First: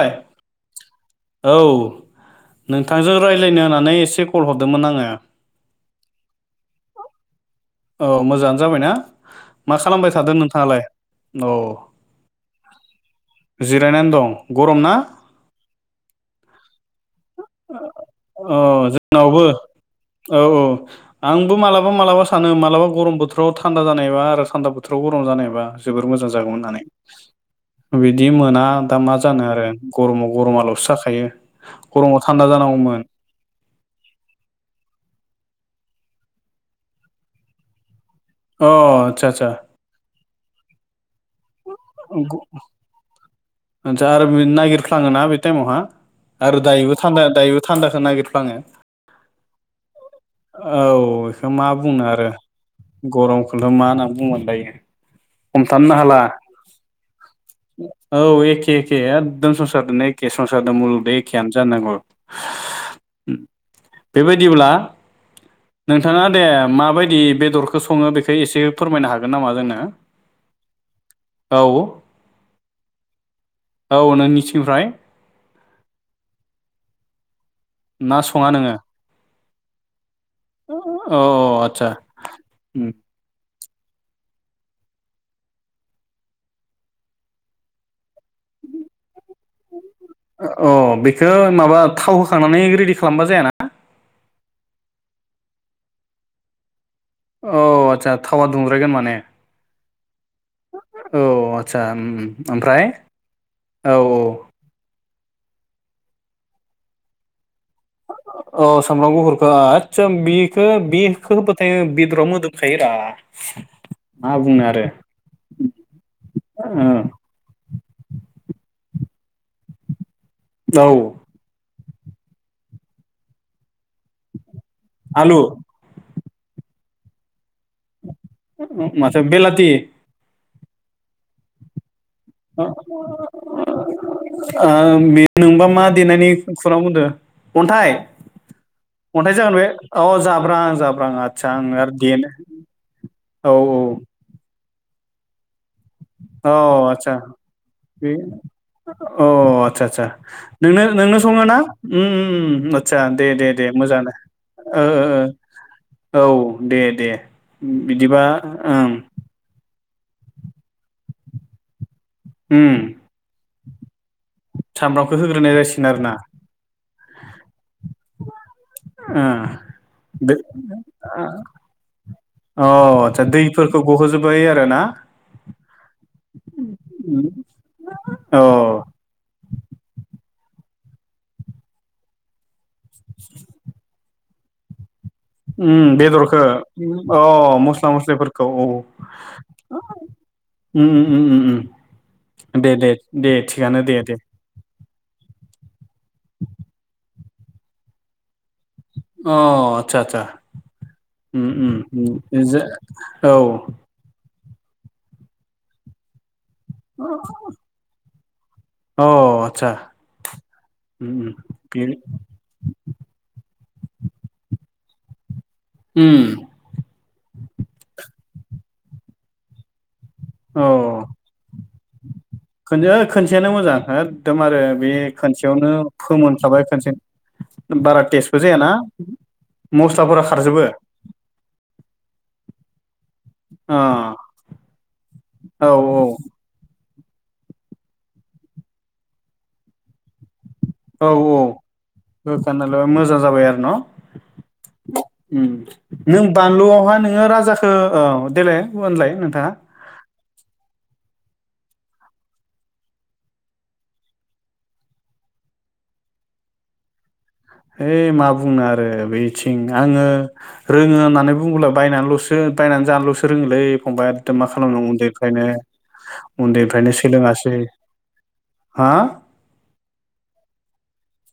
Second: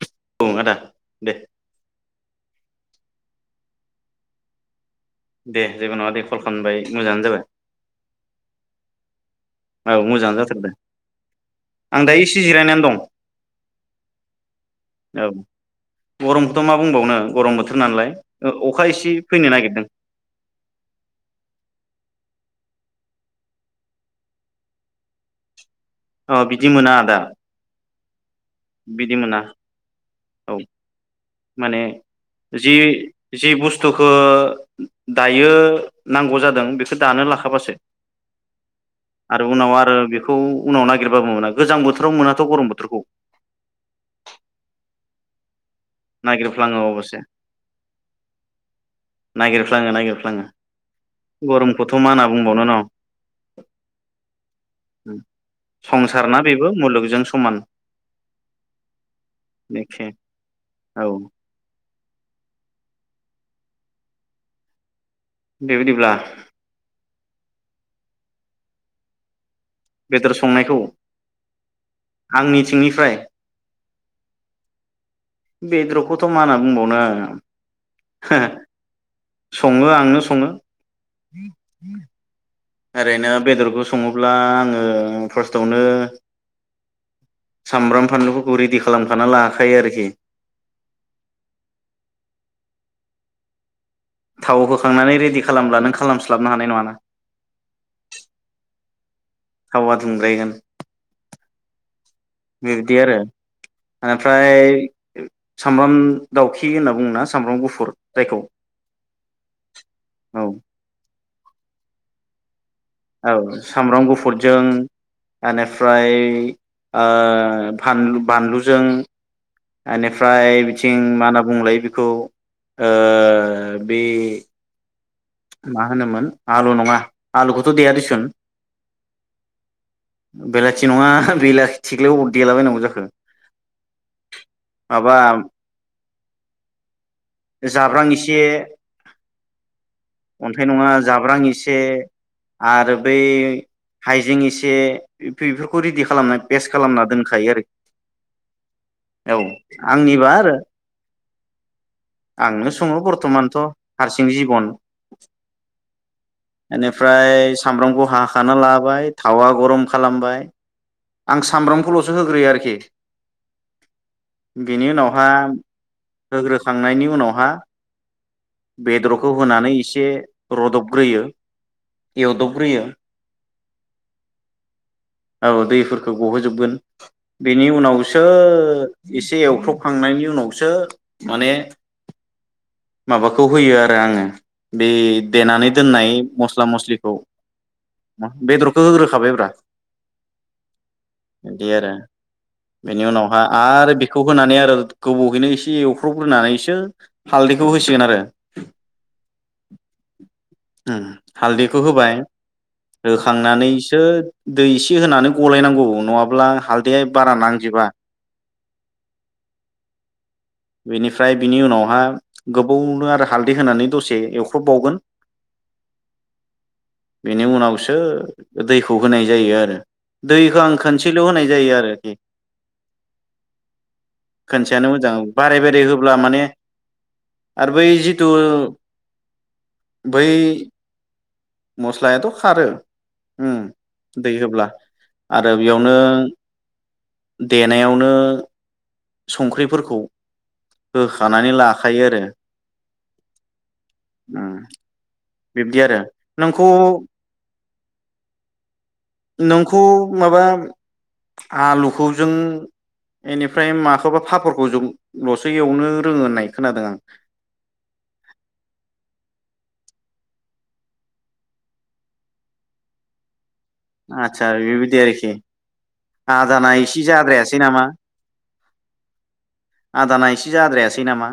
औ दे नों नोंजों रायज्लायनो होननानै एसे कल हरदोंमोन आङो। दे जेबो नङा दे कल खालामबाय मोजाङानो जाबाय। औ मोजाङानो जाबायना मा औ खालामबाय थादों मोजाङानो जाथारदों नोंथाङालाय? औ आं दायो एसे जिरायनानै दं जिरायनानै दं गरम ना औ गरमखौथ' मा बुंबावनो गरम बोथोर नालाय औ अखा एसे जोंनावबो फैनो नागिरदों। आङो मालाबा गरम बोथोराव थान्दा जानायबा आरो थान्दा बोथोराव गरम जानायबा जोबोर मोजां अ जागौ बिदि होननानै मोना आदा बिदि मोना दा मा ना जानो आरो गरमाव औ गरमाल'सो जाखायो माने गरमाव थान्दा जानांगौमोन जि जि बुस्थुखो दायो नांगौ जादों बेखौ दानो लाखाबासो अ आदसा आरो आदसा उनाव आरो बेखौ नागिरबाबो मोना गोजां बोथोराव मोनाथ' गरम बोथोरखौ आतसा आरो नागिरफ्लाङोना बे टाइमावहा। आरो नागिरफ्लाङो दायोबो अबसे थान्दा दायोबो थान्दाखो नागिरफ्लाङो। नागिरफ्लाङो नागिरफ्लाङो औ इखौ मा गरमखौथ' बुंनो होनना आरो बुंबावनो न गरमखौथ' मा होनना बुंनो दायो हमथानो हाला। संसार ना बेबो मुलुगजों समान औ एखे एखे एकदम संसारदोनो एखे संसारजों औ मुलुगदो एखेयानो जानांग' औ उम बेबायदिब्ला बेबायदिब्ला नोंथाङा दे माबायदि बेदरखौ सङो बेखौ एसे फोरमायनो हागोन नामा जोंनो? बेदर संनायखौ औ आंनिथिंनि। फ्राय औ नोंनिथिंनिफ्राय बेदरखौथ' मा होनना बुंबावनो। ना सङा [unintelligible] नोङो [unintelligible] सङो आंनो सङो। औ आदसा ओरैनो। बेदरखौ सङोब्ला आङो [unintelligible] सामब्राम। फानलुफोरखौ रेडि खालामखाना लाखायो आरोखि अ बेखौ माबा थाव होखांनानै रेडि खालामबा जायाना? थाव होखांनानै रेडि खालामब्ला नों खालामस्लाबनो हानाय नङा ना। अ आदसा थावा दुंद्रायगोन माने। थावा दुंग्रायगोन औ आदसा ओमफ्राय बिरदि आरो औ औ आनिफ्राय सामब्राम दाउखि होनना बुङोना सामब्राम गुफुर। जायखौ औ सामब्राम गुफुरखौ आतसा औ बिखौ बि [unintelligible] बेदराव मो औ सामब्राम गुफुरजों बुंनो आरो एनिफ्राय ओ फानलु बानलुजों ओनि फ्राय ओ औ बिथिं मा होनना बुंलाय बि खौ ओ बे आलु मा हानो मोन। आलु नङा। आलुखौथ' देया दिसुन माथ' बेलाथि। बेलाटि नङा बेला माबा [unintelligible] नोंबा मा देनायनि खुरां बुंदों अन्थाइ जाब्रां एसे अन्थाइ जागोन बे औ जाब्रां अन्थाइ नङा जाब्रां आदसा आं एसे आरो देनो आरो बै औ हाइजें एसे ए फिफौ औ आचसा बे अ औ आचसा आचा आंनिबा आरो नों नोंनो सङो ना उम आंनो उम आदसा दे दे दे मोजाङानो। ओ ओ ओ औ दे दे एनिफ्राय सामब्रामखौ बिदिबा हाखाना ओं लाबाय थावा गरम खालामबाय आं सामब्रामखौल'। होग्रोयो उम आरोखि। बेनि सामब्रामखौ उनावहा होग्रोनाय जासिगोन आरो ना होग्रोखांनायनि उनावहा ओ बेदरखौ। होनानै एसे दो रदबग्रोयो अ एवदबग्रोयो आदसा दैफोरखौ गहोजोब्बाय आरो ना औ दैफोरखौ गहोजोबगोन बेनि उनावसो औ एसे एवफ्र्रबखांनायनि उनाव सो माने माबाखौ होयो आरो आङो बे देनानै उम दोननाय बेदरखो मस्ला मस्लिखौ अ मस्ला मस्लिफोरखौ औ बेदरखौ होग्रोखाबायब्रा उम उम बिदि आरो उम दे दे बेनि दे उनावहा थिगानो आरो दे दे बेखौ होनानै आरो गोबावहैनो एसे एवफ्र्रबग्रोनानैसो हालदैखौ होसिगोन आरो अ आचसा आचसा उम हालदैखौ होबाय उम ज औ होखांनानैसो दै एसे होनानै गलायनांगौ नङाब्ला हालदैया बारा औ नांजोबा अ आतसा उम उम बिनिफ्राय बिनि बे उनावहा गोबावनो आरो हा दै होनानै दसे एवख्रबबावगोन उम बेनि उनावसो दैखौ होनाय जायो आरो दैखौ औ आं खनसेल' होनाय जायो आरोखि खो ओइ खनसेयानो मोजां एखदम आरो खनसेयानो बे मोजां बारे खनसेयावनो बारे होब्ला माने फोमोनखाबाय खनसे आरो बै बारा जिथु टेस्टबो जायाना बै मस्लाफोरा खारजोबो मस्लायाथ' खारो ओम अ दै होब्ला आरो औ बेयावनो देनायावनो संख्रिफोरखौ औ औ होखानानै लाखायो आरो होखारनालाबा मोजां जाबाय आरो न उम ओम बिब्दि आरो नों नोंखौ बानलुआवहाय नोङो राजाखौ औ देलाय होनलाय नोंथाङा नोंखौ माबा आलुखौ जों इनिफ्राय माखौबा पापरखौ जल'सो एवनो रोङो होननाय खोनादों आं है मा बुंनो आरो बेथिं आङो रोङो होननानै बुङोबला बायनानैल'सो बायनानै जानल'सो रोङोलै फंबाय एकदम मा आदसा खालामनो बेबायदि आरोखि उन्दैनिफ्रायनो आदाना उन्दैनिफ्रायनो एसे सोलोङासै जाद्रायासै नामा? हा आदाना एसे जाद्रायासै सैनामा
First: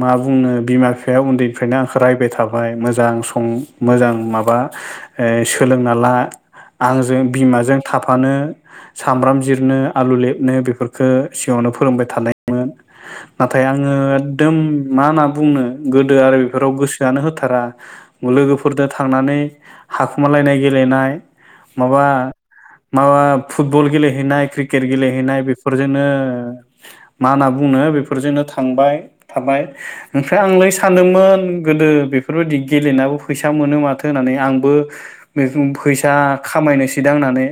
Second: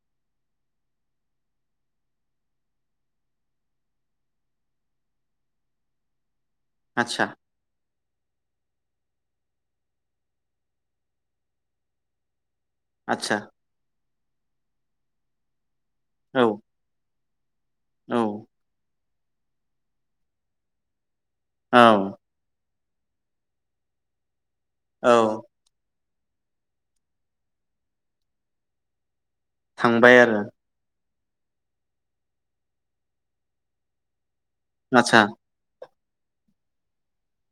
मा बुंनो बिमा बिफाया उन्दैनिफ्रायनो आंखौ रायबाय थाबाय मोजां सं मोजां माबा ओ सोलोंना ला आंजों आदसा बिमाजों थाफानो सामब्राम जिर नो आलु लेबनो बेफोरखौ सिगाङावनो फोरोंबाय थानाय मोन आदसा नाथाय आङो एकदम मा मा बुंनो गोदो आरो औ बेफोराव गोसोआनो होथा रा औ लोगोफरदो थ थांनानै हाखुमालायनाय गेलेनाय माबा औ माबा फुटबल गेलेहैनाय क्रिक केट औ गेलेहैनाय बेफोरजोंनो मा होनना बुंनो बेफोरजोंनो थांबाय। थाबाय थांबाय ओमफ्राय आरो आंलै सानदोंमोन मोन गोदो बेफोरबायदि गेलेनायाबो फैसा मोनो माथो होननानै आं बो आदसा [unintelligible] फैसा खामायनोसै दांहोन्नानै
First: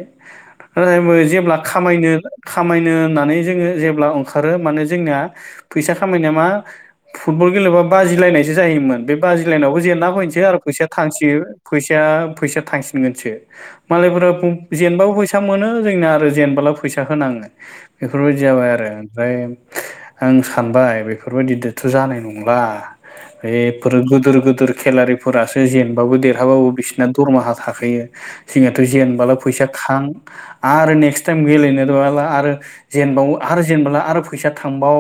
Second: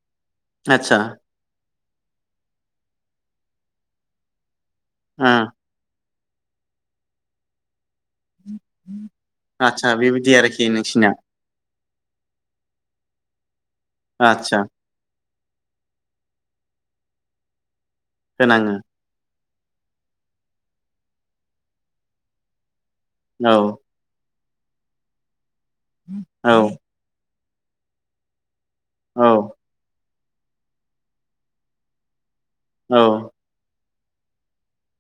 आदसा जेब्ला खामायनो-खामायनो होननानै जोङो जेब्ला ओंखारो माने जोंना ओ फैसा खामायना मा फुटबल गेलबा बाजिलायनायसो जायोमोन बे बाजिलायनायावबो आदसा जेनना बेबायदि फैनोसै आरो आरोखि फैसाया नोंसिना थांसैयो। फैसाया फैसाया थांसिनगोनसो। मालायफोरा आदसा जेनबाबो फैसा फैसा मोनो जोंना आरो जेनबोला फैसा होनाङो। बेफोरबायदि जाबाय होनाङो आरो ओमफ्राय आं सानबाय बेख बेफोरबायदिदोथ' जानाय नंला औ बे [unintelligible] खेलारिफोरा जेनबाबो देरहाबो औ बिसिरना दरमाहा थाखोयो। जोंहाथ' जेनबाल' औ फैसा खां आरो नेक्स्ट टाइम गेलेनो रवाला आरो औ जेनबावो आरो जेनबाला आरो फैसा थांबाव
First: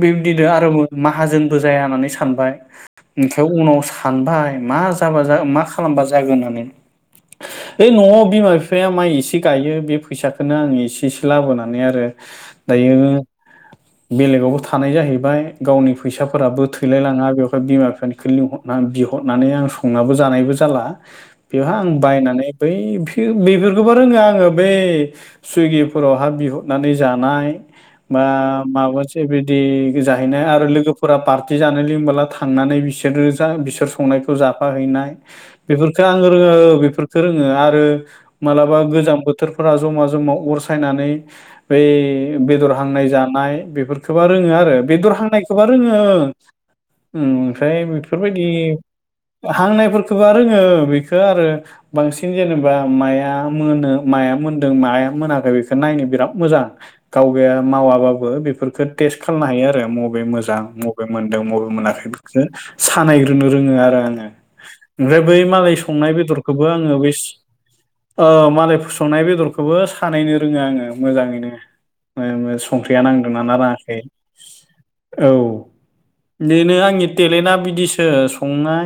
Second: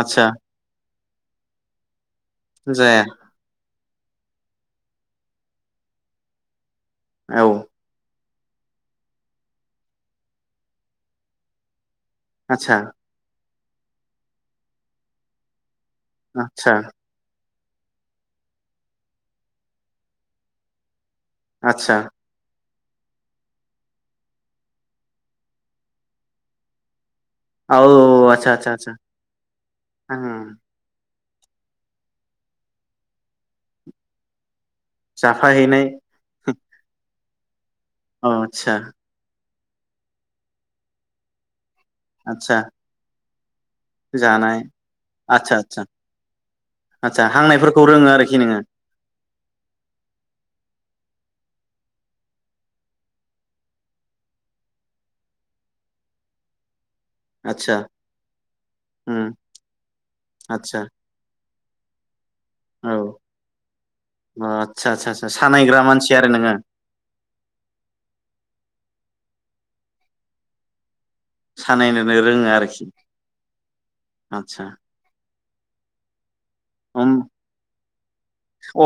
आतसा आरोबाव माहाजोनबो जाया होननानै सा सानबाय जाया ओमफाय उनाव सा सानबाय मा जाबा जा मा खालामबा जागोन होननानै। औ ओइ न'आव बिमा बिफाया माइ एसे गायो बे फैसाखोनो आं एसे एसे लाबोनानै आरो आतसा दायो बेलेगावबोथ थानाय जाहैबाय गावनि फैसाफोराबो आतसा थैलायलांङा बेयाव बिमा बिफानिखो लिंहदना बिहदनानै आं संनाबो जानायबो जाला। बेवहा आं आतसा बायनानै बै फि बेफोरखौबा रोंङो आंङो बै सुइगिफोरावहा बिहरनानै जानाय औ बा आतसा आतसा आतसा माबा [unintelligible] जाहैनाय उम आरो लोगो फोरा पार्टि जानो लिंबाला थांनानै बिसोरो जा बिसोर संनायखौ जा हैनाय जाफाहैनाय बेफोरखो आं रोंङो बेफोर रोंङो आर ओ औ आतसा मालाबा गोजाम बो बोथोरफोरा जमा जमा अर सायनानै बै आतसा बेदर हांनाय जा [unintelligible] खोबा रोंङो जानाय आरो बेदर आतसा हांनायखोबा आतसा रोंङो आतसा ओं ओमफ्राय हांनायफोरखौ रोङो आरोखि बेफोरबायदि नोङो हांनायफोरखोबा रोंङो बे खो आरो बांसिन जेनेबा माया मोनो माया मोनदों माया मोनाखै बेखौ नायनो बिराद मोजां। गावगाया आतसा मावाबाबो बेफोरखोथ उम टेस्ट खालामनो हायो आरो मबे मोजां आतसा मबे मोनदों मबे मोनाखै बेखौ औ सानायग्रोनो रोंङो आरो आंङो आतसा आतसा ओमफ्राय आतसा बै मालाय सानायग्रा मानसि संनाय आरो नोङो बेदरखौबो आंङो बैस ओ मालायफोर सं नाय बेदरखौबो सानायनो रोंङो आंङो। मोजांङैनो सानायनोनो रोङो ओम आरोखि संख्रिया नांदों ना नाङा आतसा औ बिदिनो आंनि उम टेलेन्टआ बिदिसो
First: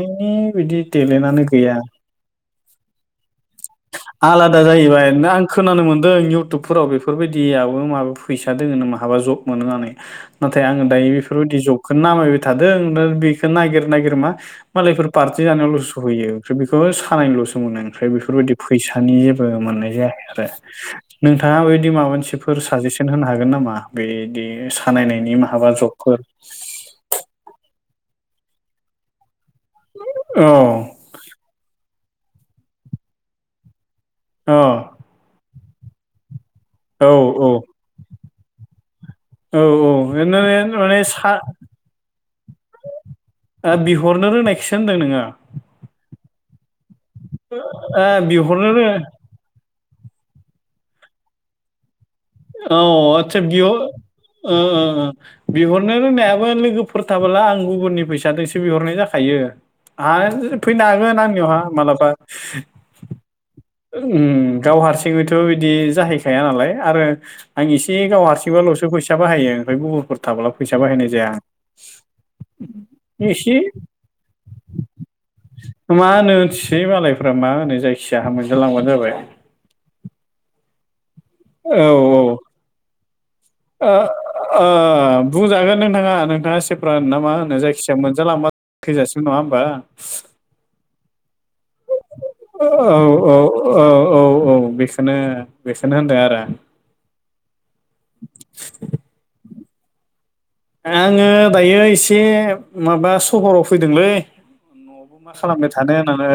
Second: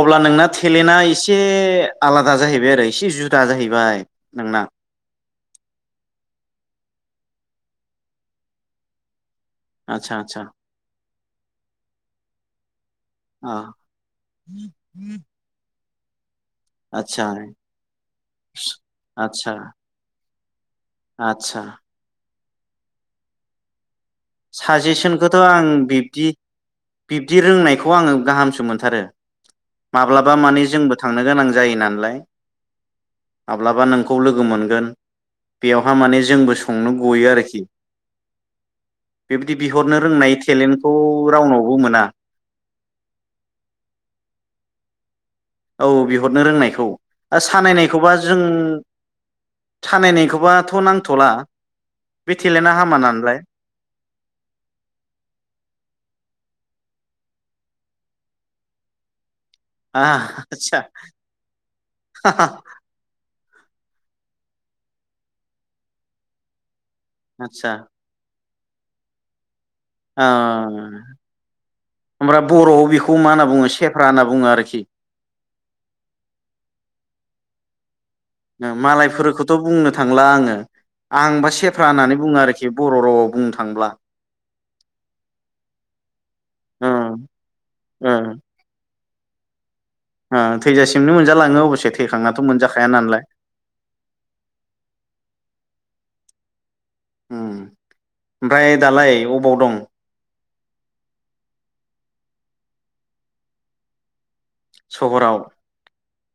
अब्ला नोंना बिदि टेलेन्टआ एसे टेलेन्टनो गैया आलादा जाहैबाय आरो एसे जुदा जाहैबाय आलादा नोंना जाहैबाय आं खोनानो मोनदों फोराव बेफोरबायदियाबो माबा फैसा दोंङो नामा माबा जब मोनो आतसा आतसा नाथाय आंङो दायो बेफोरबायदि जबखौनो नामायबाय थादों बेखौ नागिर नागिर मा अ मालायफोर फारथि जानायावल होयो ओमफ्राय बेखौ आतसा सानायनिलसो मोनो ओमफ्राय बेफोरबायदि फैसानि जेबो आतसा मोननाय जायाखै आरो नोंथाङा आतसा बेबादि माबा मोनसे फोर साजेसन होनो हागोन नामा? बिदि कुयसन खौथ' आं बिब्दि रोंनायखौ आङो गाहामसो मोनथारो। माब्लाबा माने औ जोंबो थांनो गोनां जायो नालाय। माब्लाबा नों खौ लोगो अ मोनगोन। बेयावहा माने जोंबो संनो औ गयो औ। आरोखि बेबायदि औ औ बिहरनो रोंनाय टेलेन्टखौ माने सा रावनावबो मोना बिहरनो रोंनाय खोसो होनदों नोङो। औ। बिहरनो रोंनायखौ ओ सानायनायखौबा जों बिहरनो रो खाननायखौबाथ' नांथ'ला बे टेलेन्टआ औ हामा आदसा नालाय बियो ओ ओ बिहरनो रोंनायाबो लोगो फोर थाबोला आं गुबुननि फैसाजोंसो बिहरनाय जाखायो। हा आतसा फैनो हागोन आंनियावहा माबलाबा उम गाव हारसिङैथ' बिदि जाहैखाया नालाय। आरो आं आतसा एसे गाव हारसिं थबाल'सो फैसा बाहायो। ओमफ्राय गुबुनफोर थाब्ला फैसा बाहायनाय जाया होमब्ला बर'आव बेखौ मा होनना एसे बुङो सेफ्रा होनना बुङो आरोखि मा होनो होनथिसै मालाय। फ्राय मा होनै जायखिया हाम मा लायफोरखौथ बुंनो थांला आङो। आं बा औ सेफ्रा होननानै बुङो औ आरोखि बर' रावआव ओ ओ बुंजागोन नोंथाङा नोंथाङा ओ सेफ्रा होनो ना मा होनो जायखिजाया ओ मोनजालांबा थैजासिम होन हामबा। ओ थैजासिमनो मोनजालाङो अबसे थैखांनाथ' औ मोनजाखाया नालाय औ औ औ औ बेखोनो बेखोनो होन दे आरो। उम। ओमफ्राय दालाय अबाव दं? आङो दायो एसे माबा सहराव फैदोंलै। न'आवबो मा सहराव खालामबाय थानो होननानै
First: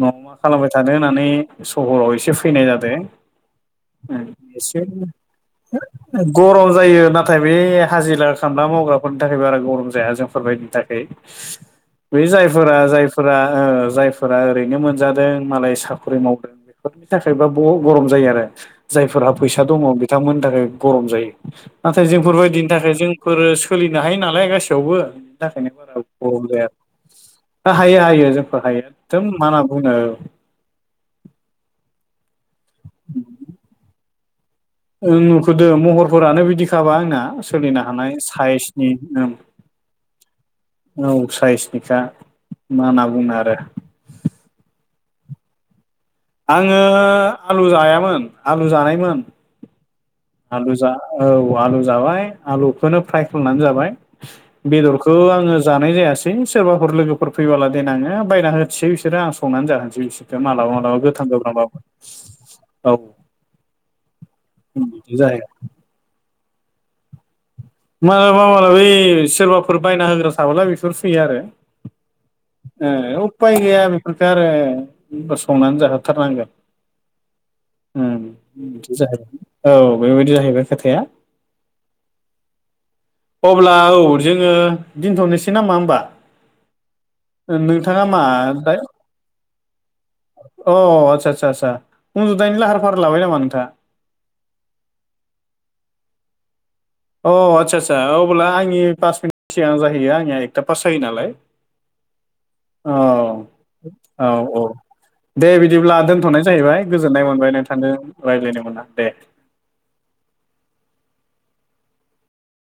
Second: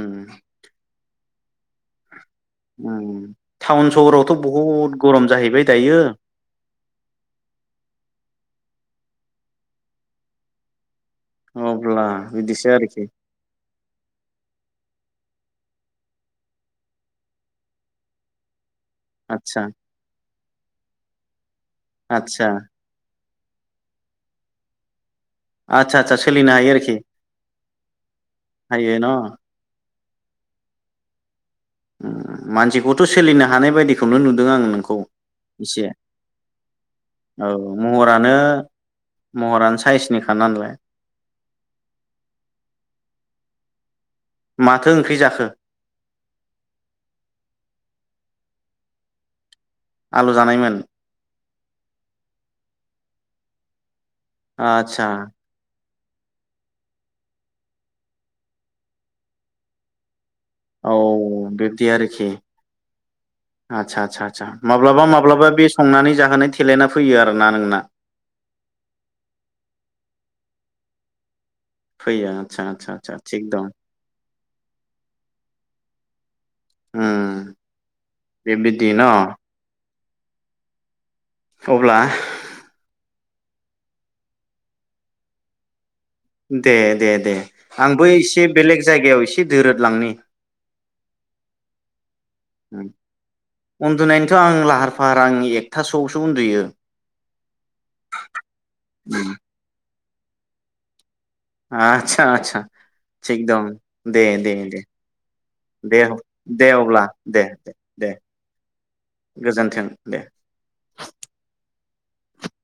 न'आव मा खालामबाय थानो होननानै सहराव एसे फै फैनाय जादों उम टाउन सहरावथ' एसे बहुद गरम जाहैबाय दायो गरम जायो नाथाय बे हाजिर खामला मावग्राफोरनि थाखाय बारा गरम जाया जोंफोरबायदिनि थाखै अब्ला बे बिदिसो जायफोरा आरोखि जायफोरा ओ जायफोरा ओरैनो मोनजादों मालाय साखरि मावदों बेफोरनि थाखायबा ब गरम जायो आरो जायफोरहा आदसा फैसा दङ बिथांमोन थाखाय गरम जायो नाथाय आदसा जोंफोरबायदि जोंफोर सोलिनो हायो नालाय गासैयावबो बेनि थाखायनो आदसा बाराब आदसा गरम सोलिनो हायो आरोखि जाया हायो हायो जोंखो हायो एखदम मा होना बुङो मानसिखौथ' सोलिनो हानाय बायदिखौनो नु ओं नुखोदो महरफोरानो बिदिखाबा आंना औ सोलिनो हानाय महरानो साइसनि महरानो साइसनिखा नालाय औ साइसनिखा मा होनना बुंनो आरो माथो ओंख्रि जाखो आङो आलु जायामोन आलु जानायमोन आलु जानायमोन आलुजा औ आलु जाबाय आलुखोनो फ्राय खालनानै जाबाय आदसा बेदरखौ आङो जानाय जाया सै सोरबाफोर लोगोफोर फैबोला देनाङो बायना होदसै बिसोरो आं संनानै जाहोनोसै बिसोर मालाबा औ मालाबा गोथां गोब्रांबाबो बिब्दि आरोखि औ सा माब्लाबा बिदि माब्लाबा जाहैबाय बे संनानै जाहोनाय खेलेना फैयो आर' मालाबा मालेबि सोरबाफोर बायना होग्रा थाब्ला बिफोर फैयो आरो फैया ओ उफाय गैया बेफोरखौ आरो संनानै जाहोथारनांगोन उम ओम बेबायदि न औ बेबायदि जाहैबाय खोथाया अब्ला अब्ला औ जोङो दोनथ'नोसै नामा होमबा दे दे दे नोंथाङा आंबो मा एसे दा बेलेग जायगायाव एस दोरोदलांनि अ आत्चा आत्चा आत्चा उन्दुनायनि लाहार फाहार लाबाय नामा नोंथाङा? उन्दुनायनोथ' आं लाहार फाहार आं एकथासोआवसो उन्दुयो अ आदसा आदसा अबोला आंनि पास मिनिट सिगां जाहैयो आं निया एथा पास जायो नालाय आचसा आचसा औ थिग दं दे औ दे औ दे दे बिदिब्ला अ दोनथ'नाय दे जाहैबाय अब्ला गोजोननाय दे मोनबाय दे नोंथांजों दे रायज्लायनो मोना दे गोजोन्थों दे